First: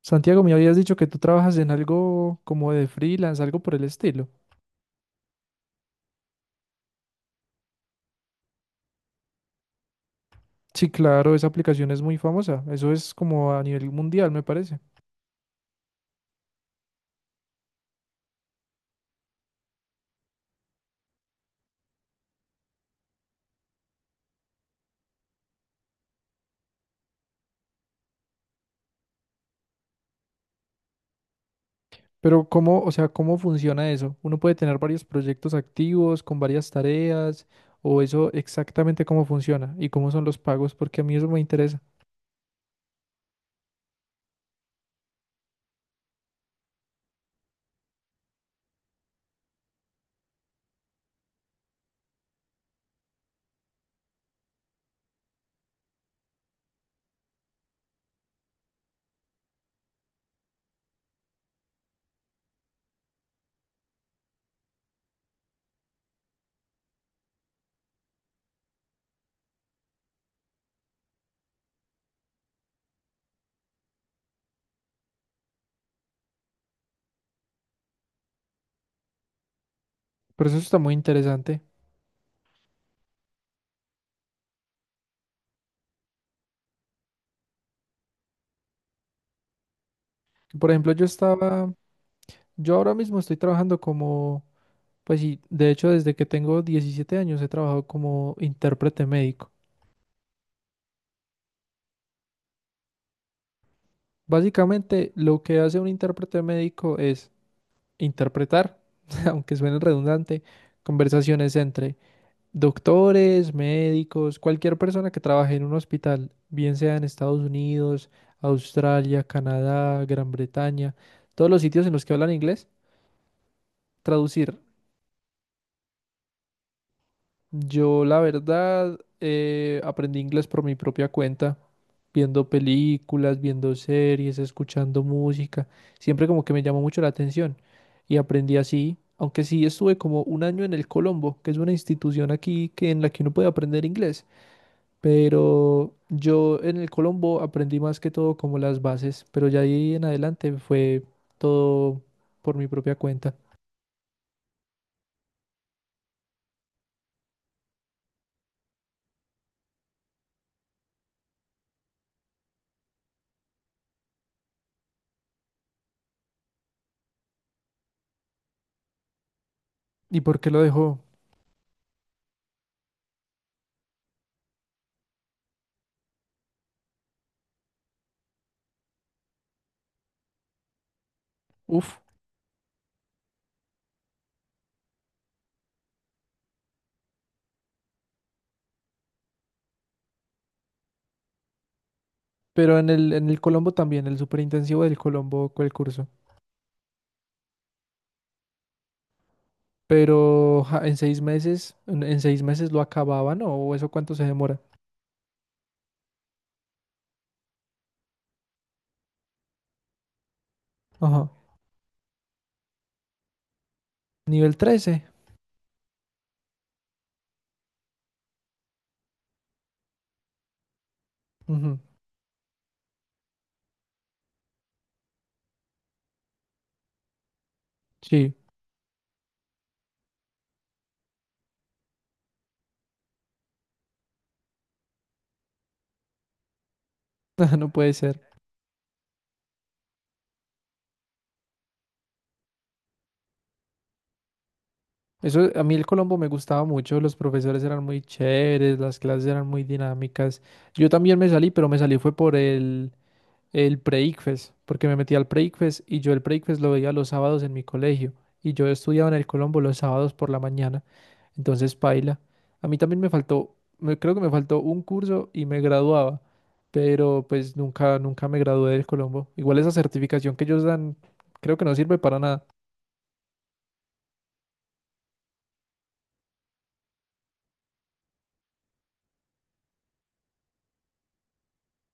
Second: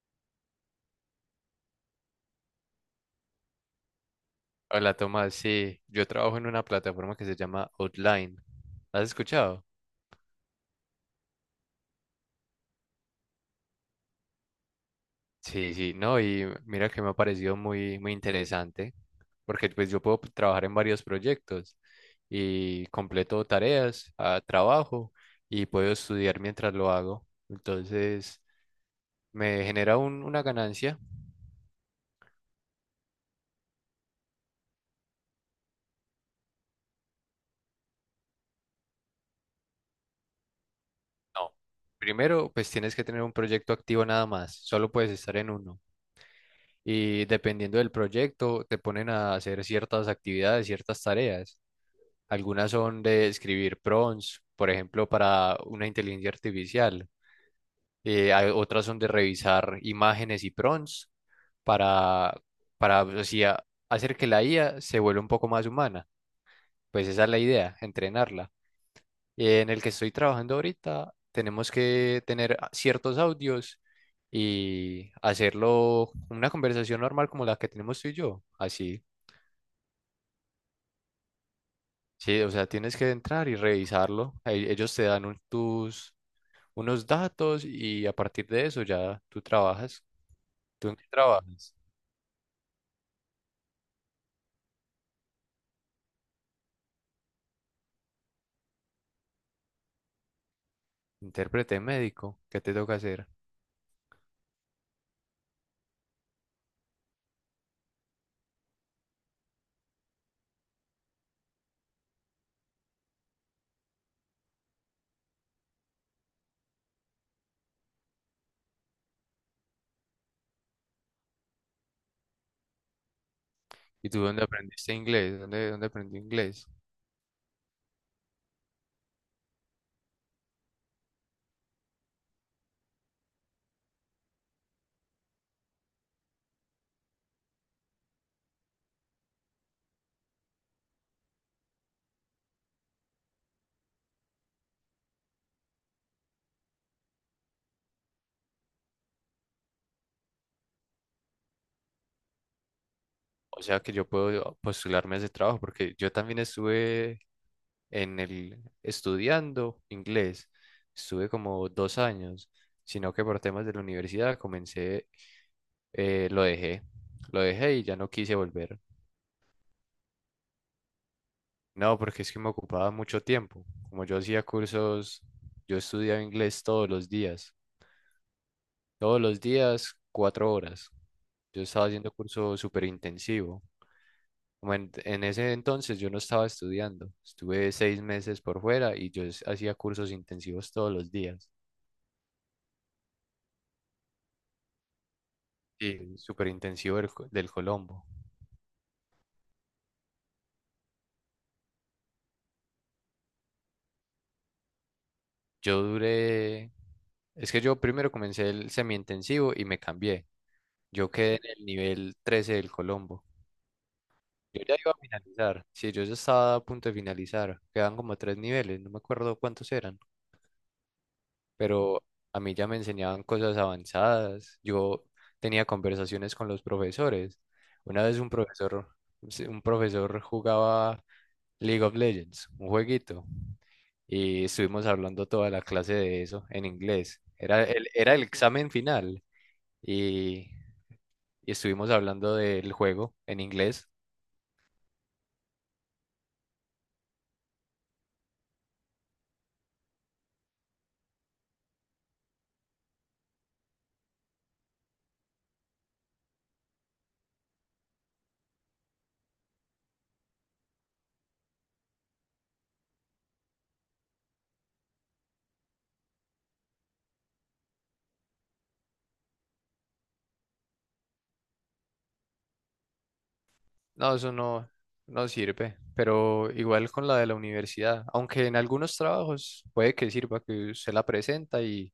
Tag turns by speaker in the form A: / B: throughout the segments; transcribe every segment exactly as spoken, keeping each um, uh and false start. A: Santiago, me habías dicho que tú trabajas en algo como de freelance, algo por el estilo.
B: Hola Tomás, sí, yo trabajo en una plataforma que se llama Outline. ¿Has escuchado?
A: Sí, claro, esa aplicación es muy famosa. Eso es como a nivel mundial, me parece.
B: Sí, sí, no, y mira que me ha parecido muy, muy interesante, porque pues yo puedo trabajar en varios proyectos y completo tareas, ah, trabajo y puedo estudiar mientras lo hago. Entonces, me genera un- una ganancia.
A: Pero ¿cómo, o sea, cómo funciona eso? ¿Uno puede tener varios proyectos activos con varias tareas? ¿O eso exactamente cómo funciona? ¿Y cómo son los pagos? Porque a mí eso me
B: No,
A: interesa.
B: primero pues tienes que tener un proyecto activo nada más, solo puedes estar en uno. Y dependiendo del proyecto, te ponen a hacer ciertas actividades, ciertas tareas. Algunas son de escribir prompts, por ejemplo, para una inteligencia artificial. Eh, hay- otras son de revisar imágenes y prompts para, para o sea, hacer que la IA se vuelva un poco más humana. Pues esa es la idea, entrenarla. Eh, en el que estoy trabajando ahorita, tenemos que tener a- ciertos audios y hacerlo una conversación normal como la que tenemos tú y yo. Así,
A: Pero eso está muy interesante.
B: sí, o sea, tienes que entrar y revisarlo. E- Ellos te dan un- tus unos datos y a partir de eso ya tú trabajas.
A: Por
B: ¿Tú
A: ejemplo,
B: en
A: yo
B: qué
A: estaba,
B: trabajas?
A: yo ahora mismo estoy trabajando como, pues sí, de hecho desde que tengo diecisiete años he trabajado como intérprete médico.
B: Intérprete médico, ¿qué te toca hacer?
A: Básicamente, lo que hace un intérprete médico es interpretar, aunque suene redundante, conversaciones entre doctores, médicos, cualquier persona que trabaje en un hospital, bien sea en Estados Unidos, Australia, Canadá, Gran Bretaña, todos los sitios en los que hablan inglés,
B: ¿Y tú dónde
A: traducir.
B: aprendiste inglés? ¿Dónde, dónde aprendí inglés?
A: Yo, la verdad, eh, aprendí inglés por mi propia cuenta, viendo películas, viendo series, escuchando música. Siempre como que me llamó mucho la atención y aprendí así, aunque sí estuve como un año en el Colombo, que es una institución aquí que en la que uno puede aprender inglés. Pero yo en el Colombo aprendí más que todo como las bases, pero ya ahí en adelante fue todo por mi propia cuenta.
B: O sea que yo puedo postularme a ese trabajo porque yo también estuve en el estudiando inglés. Estuve como dos años, sino que por temas de la universidad comencé, eh, lo dejé, lo dejé y ya no quise volver.
A: ¿Y por qué lo dejó?
B: No, porque es que me ocupaba mucho tiempo. Como yo hacía cursos, yo estudiaba inglés todos los días. Todos los días, cuatro horas. Yo estaba
A: Uf.
B: haciendo curso súper intensivo. Como en, en ese entonces yo no estaba estudiando. Estuve seis meses por fuera y yo es- hacía cursos intensivos todos los días.
A: Pero en el, en el Colombo también, el superintensivo del Colombo fue el
B: Sí.
A: curso.
B: El súper intensivo del, co- del Colombo.
A: Pero ja, en seis meses, en, en seis meses lo acababan, ¿no? ¿O eso cuánto se demora?
B: Yo duré... Es que yo primero comencé el semi-intensivo y me cambié. Yo
A: Ajá.
B: quedé en el nivel trece del Colombo.
A: Nivel
B: Yo ya iba a
A: trece.
B: finalizar. Sí, yo ya estaba a punto de finalizar. Quedan como tres niveles, no me acuerdo cuántos eran,
A: Ujú.
B: pero a mí ya me enseñaban cosas avanzadas. Yo tenía conversaciones con los profesores. Una vez un
A: Sí,
B: profesor, sí, un profesor jugaba League of Legends, un jueguito, y estuvimos hablando toda la clase de eso en inglés. Era
A: no
B: el,
A: puede
B: era
A: ser.
B: el examen final y, y estuvimos hablando del juego en inglés.
A: Eso, a mí el Colombo me gustaba mucho, los profesores eran muy chéveres, las clases eran muy dinámicas. Yo también me salí, pero me salí fue por el, el pre, porque me metí al pre y yo el pre lo veía los sábados en mi colegio. Y yo estudiaba en el Colombo los sábados por la mañana. Entonces, paila. A mí también me faltó, me, creo que me faltó un curso y me graduaba, pero pues nunca, nunca me gradué del Colombo. Igual esa certificación que ellos dan, creo que no sirve para nada.
B: No, eso no, No sirve, pero igual con la de la universidad, aunque en algunos trabajos puede que sirva que usted la presenta y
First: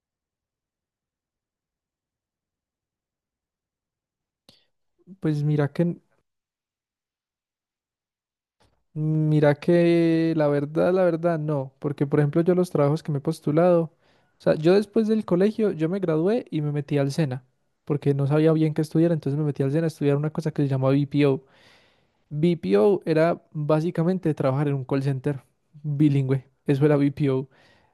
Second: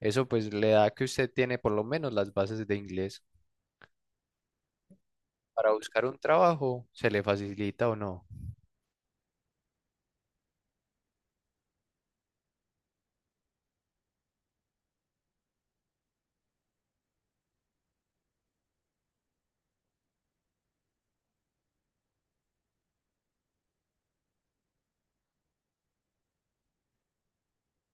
B: eso pues le da que usted tiene por lo menos las bases de inglés.
A: Pues mira
B: Para
A: que,
B: buscar un trabajo, ¿se le facilita o no?
A: mira que la verdad, la verdad, no, porque por ejemplo yo los trabajos que me he postulado, o sea, yo después del colegio, yo me gradué y me metí al SENA, porque no sabía bien qué estudiar, entonces me metí al SENA a estudiar una cosa que se llama B P O. B P O era básicamente trabajar en un call center bilingüe. Eso era B P O.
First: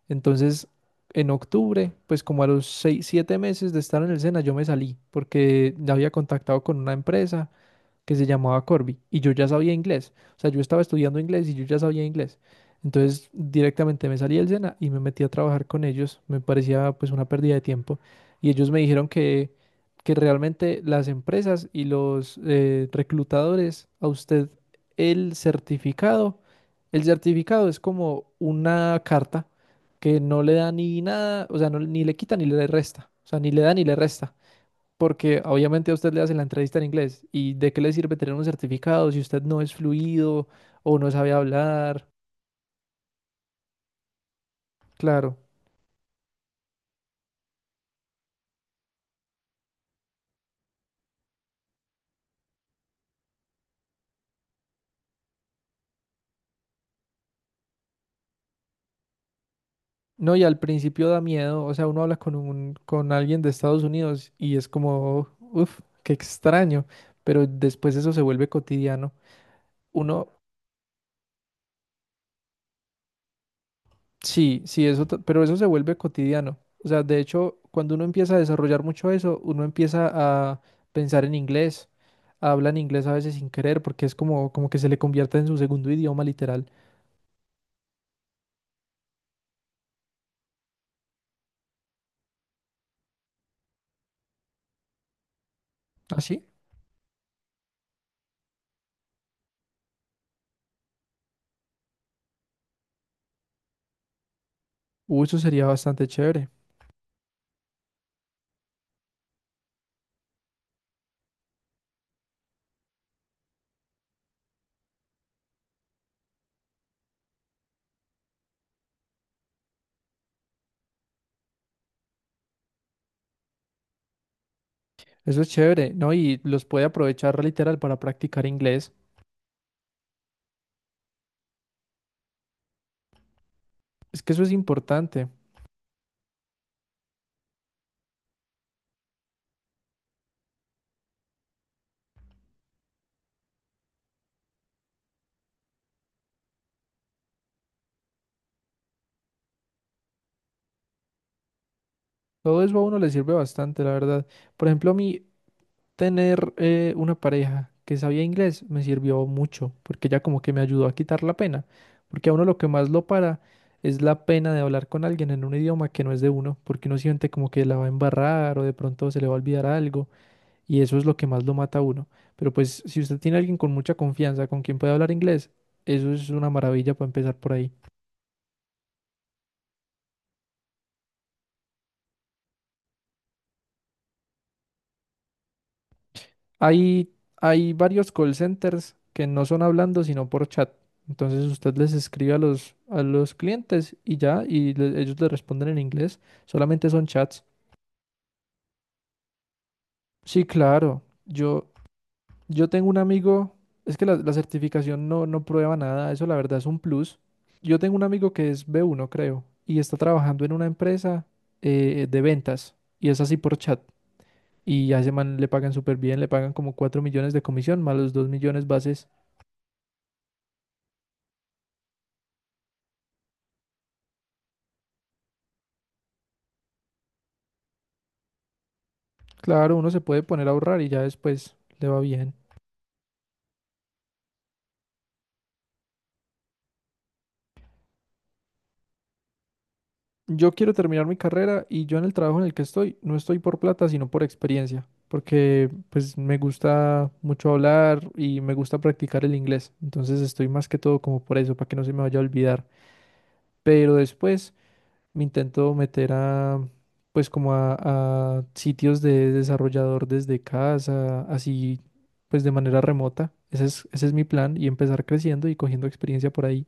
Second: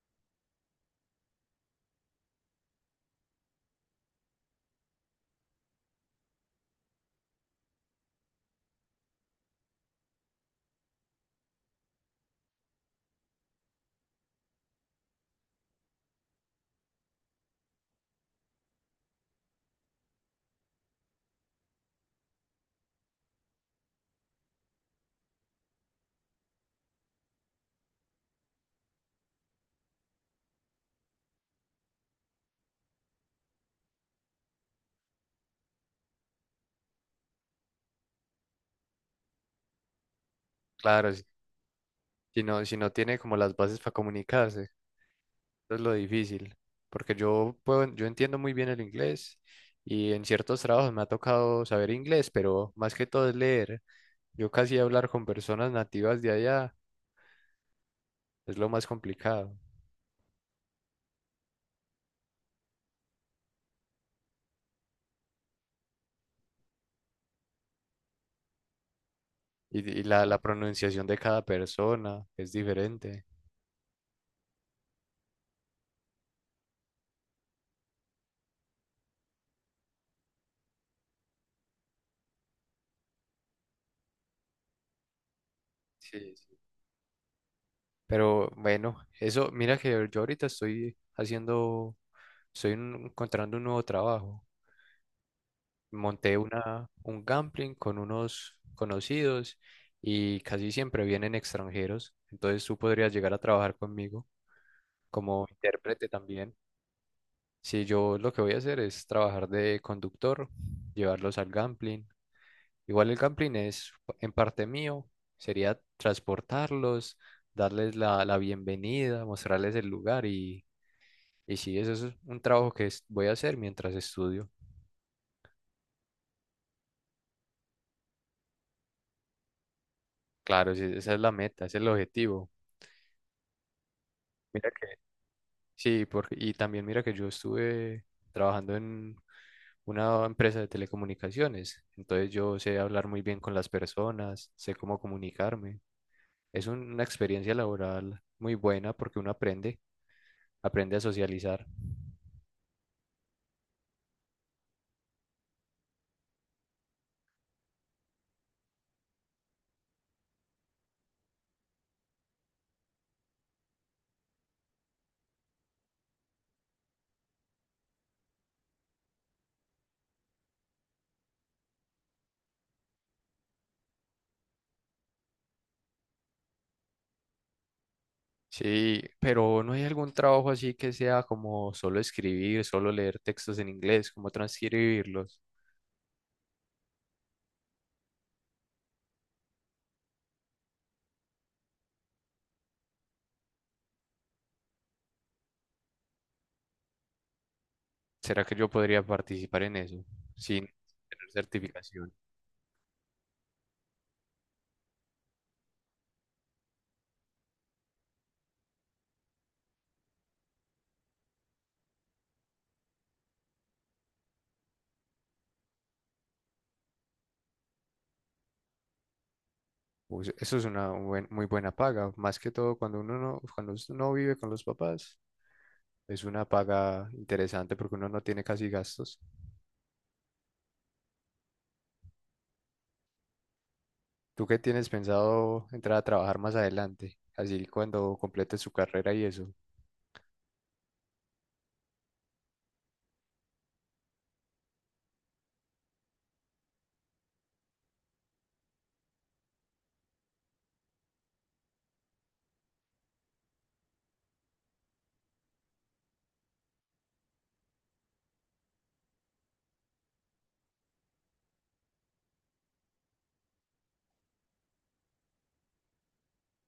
A: Entonces, en octubre, pues como a los seis, siete meses de estar en el SENA, yo me salí porque ya había contactado con una empresa que se llamaba Corby y yo ya sabía inglés. O sea, yo estaba estudiando inglés y yo ya sabía inglés. Entonces directamente me salí del SENA y me metí a trabajar con ellos. Me parecía pues una pérdida de tiempo. Y ellos me dijeron que, que realmente las empresas y los eh, reclutadores, a usted el certificado, el certificado es como una carta que no le da ni nada, o sea, no- ni le quita ni le resta. O sea, ni le da ni le resta. Porque obviamente a usted le hacen la entrevista en inglés. ¿Y de qué le sirve tener un certificado si usted no es fluido o no
B: Claro, si
A: sabe hablar?
B: si no, si no tiene como las bases para comunicarse,
A: Claro.
B: eso es lo difícil, porque yo puedo, yo entiendo muy bien el inglés y en ciertos trabajos me ha tocado saber inglés, pero más que todo es leer. Yo casi hablar con personas nativas de allá es lo más complicado.
A: No, y al principio da miedo. O sea, uno habla con un, con alguien de Estados Unidos y es como, uff, qué extraño. Pero después eso se vuelve cotidiano.
B: Y, y la,
A: Uno,
B: la pronunciación de cada persona es diferente.
A: sí, sí, eso, t- pero eso se vuelve cotidiano. O sea, de hecho, cuando uno empieza a desarrollar mucho eso, uno empieza a pensar en inglés, habla en inglés a veces sin querer, porque es como, como que se le convierte en su segundo idioma
B: Sí, sí.
A: literal.
B: Pero bueno, eso, mira que yo ahorita estoy haciendo, estoy en- encontrando un nuevo trabajo.
A: ¿Ah,
B: Monté
A: sí?
B: una, un gambling con unos conocidos y casi siempre vienen extranjeros. Entonces tú podrías llegar a trabajar conmigo
A: Uh, eso
B: como
A: sería bastante
B: intérprete
A: chévere.
B: también. Si yo lo que voy a hacer es trabajar de conductor, llevarlos al gambling. Igual el camping es en parte mío, sería transportarlos, darles la, la bienvenida, mostrarles el lugar y, y sí, eso es un trabajo que es- voy a hacer mientras estudio.
A: Eso es chévere, ¿no? Y los puede aprovechar literal para practicar inglés.
B: Claro, sí, esa es la meta, ese es el objetivo.
A: Es que eso es
B: Mira que...
A: importante.
B: Sí, porque, y también mira que yo estuve trabajando en una empresa de telecomunicaciones, entonces yo sé hablar muy bien con las personas, sé cómo comunicarme. Es un- una experiencia laboral muy buena porque uno aprende, aprende a socializar.
A: Todo eso a uno le sirve bastante, la verdad. Por ejemplo, a mí, tener eh, una pareja que sabía inglés me sirvió mucho, porque ya como que me ayudó a quitar la pena, porque a uno lo que más lo para es la pena de hablar con alguien en un idioma que no es de uno, porque uno siente como que la va a embarrar o de pronto se le va a olvidar algo, y eso es lo que más lo mata a uno. Pero pues si usted tiene a alguien con mucha confianza, con quien puede hablar inglés, eso es una maravilla para empezar por ahí.
B: Sí, pero ¿no hay algún trabajo así que sea como solo escribir, solo leer textos en inglés, como transcribirlos?
A: Hay, hay varios call centers que no son hablando, sino por chat. Entonces usted les escribe a los, a los clientes y ya, y le- ellos le responden en inglés. Solamente son chats.
B: ¿Será que yo podría participar en eso
A: Sí,
B: sin
A: claro.
B: tener
A: Yo,
B: certificación?
A: yo tengo un amigo, es que la, la certificación no, no prueba nada, eso la verdad es un plus. Yo tengo un amigo que es B uno, creo, y está trabajando en una empresa eh, de ventas, y es así por chat. Y a ese man le pagan súper bien, le pagan como cuatro millones de comisión, más los dos millones bases.
B: Pues eso es una buen- muy buena paga, más que todo cuando uno no, cuando uno no vive con los papás, es una paga interesante porque uno no tiene casi gastos.
A: Claro, uno se puede poner a ahorrar y ya después le va bien.
B: ¿Tú qué tienes pensado entrar a trabajar más adelante? Así cuando completes su carrera y eso.
A: Yo quiero terminar mi carrera y yo en el trabajo en el que estoy no estoy por plata, sino por experiencia, porque pues me gusta mucho hablar y me gusta practicar el inglés. Entonces estoy más que todo como por eso, para que no se me vaya a olvidar. Pero después me intento meter a, pues como a, a sitios de desarrollador desde casa, así pues de manera remota. Ese es, ese es mi plan y empezar creciendo y cogiendo experiencia por ahí.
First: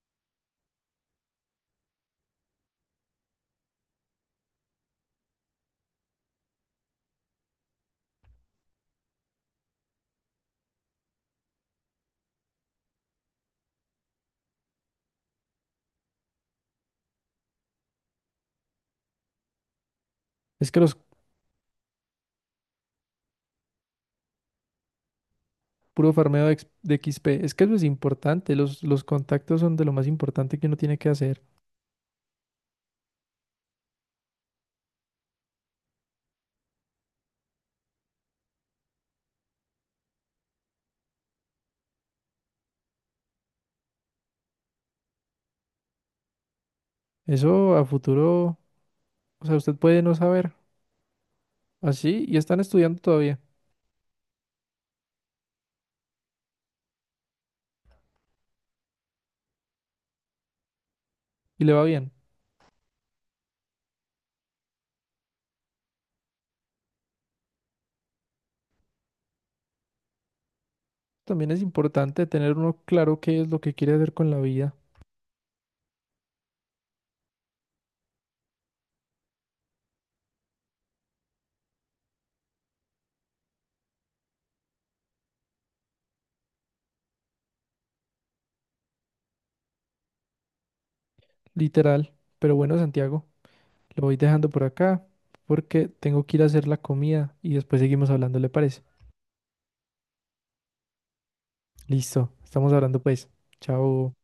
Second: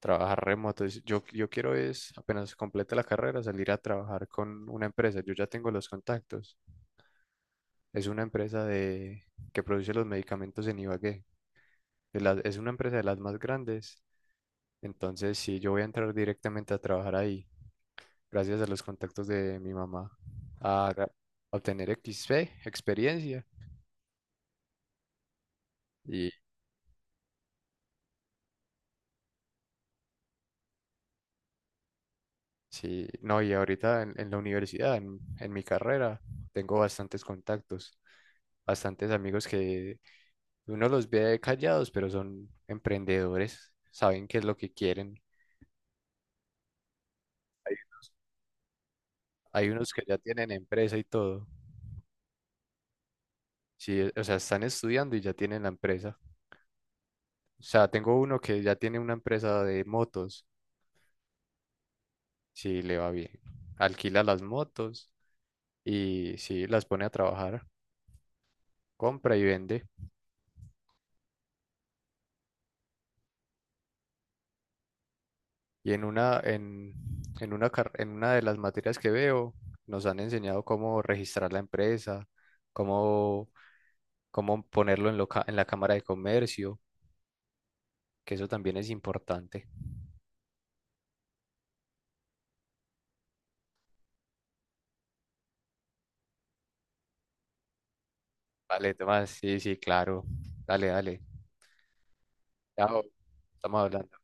B: Trabajar remoto. es- Yo, yo quiero es, apenas complete la carrera, salir a trabajar con una empresa. Yo ya tengo los contactos. Es una empresa de, que produce los medicamentos en Ibagué. De las- es una empresa de las más grandes. Entonces, si yo voy a entrar directamente a trabajar ahí, gracias a los contactos de mi mamá,
A: Es que
B: a
A: los
B: ga- a obtener equis pe, experiencia.
A: puro
B: Y
A: farmeo de, ex- de X P. Es que eso es importante. Los, los contactos son de lo más importante que uno tiene que hacer.
B: sí, no, y ahorita en, en la universidad, en, en mi carrera, tengo bastantes contactos, bastantes amigos que uno los ve callados, pero son emprendedores, saben qué es lo que quieren.
A: Eso a futuro, o sea,
B: Hay
A: usted
B: unos que
A: puede no
B: ya tienen
A: saber.
B: empresa y todo.
A: Así, y están estudiando todavía.
B: Sí, o sea, están estudiando y ya tienen la empresa. O sea, tengo uno que ya tiene una empresa de motos.
A: Y le va bien.
B: Sí, le va bien. Alquila las motos y sí, las pone a trabajar, compra y vende.
A: También es importante tener uno claro qué es lo que quiere hacer con la vida.
B: Y en una, en, en una, car- en una de las materias que veo, nos han enseñado cómo registrar la empresa, cómo, cómo ponerlo en, lo ca- en la Cámara de Comercio, que eso también es importante.
A: Literal. Pero bueno, Santiago, lo voy dejando por acá porque tengo que ir a hacer la comida y después seguimos hablando, ¿le parece?
B: Vale, Tomás, sí, sí, claro. Dale, dale.
A: Listo. Estamos
B: Chao,
A: hablando pues.
B: estamos
A: Chao.
B: hablando.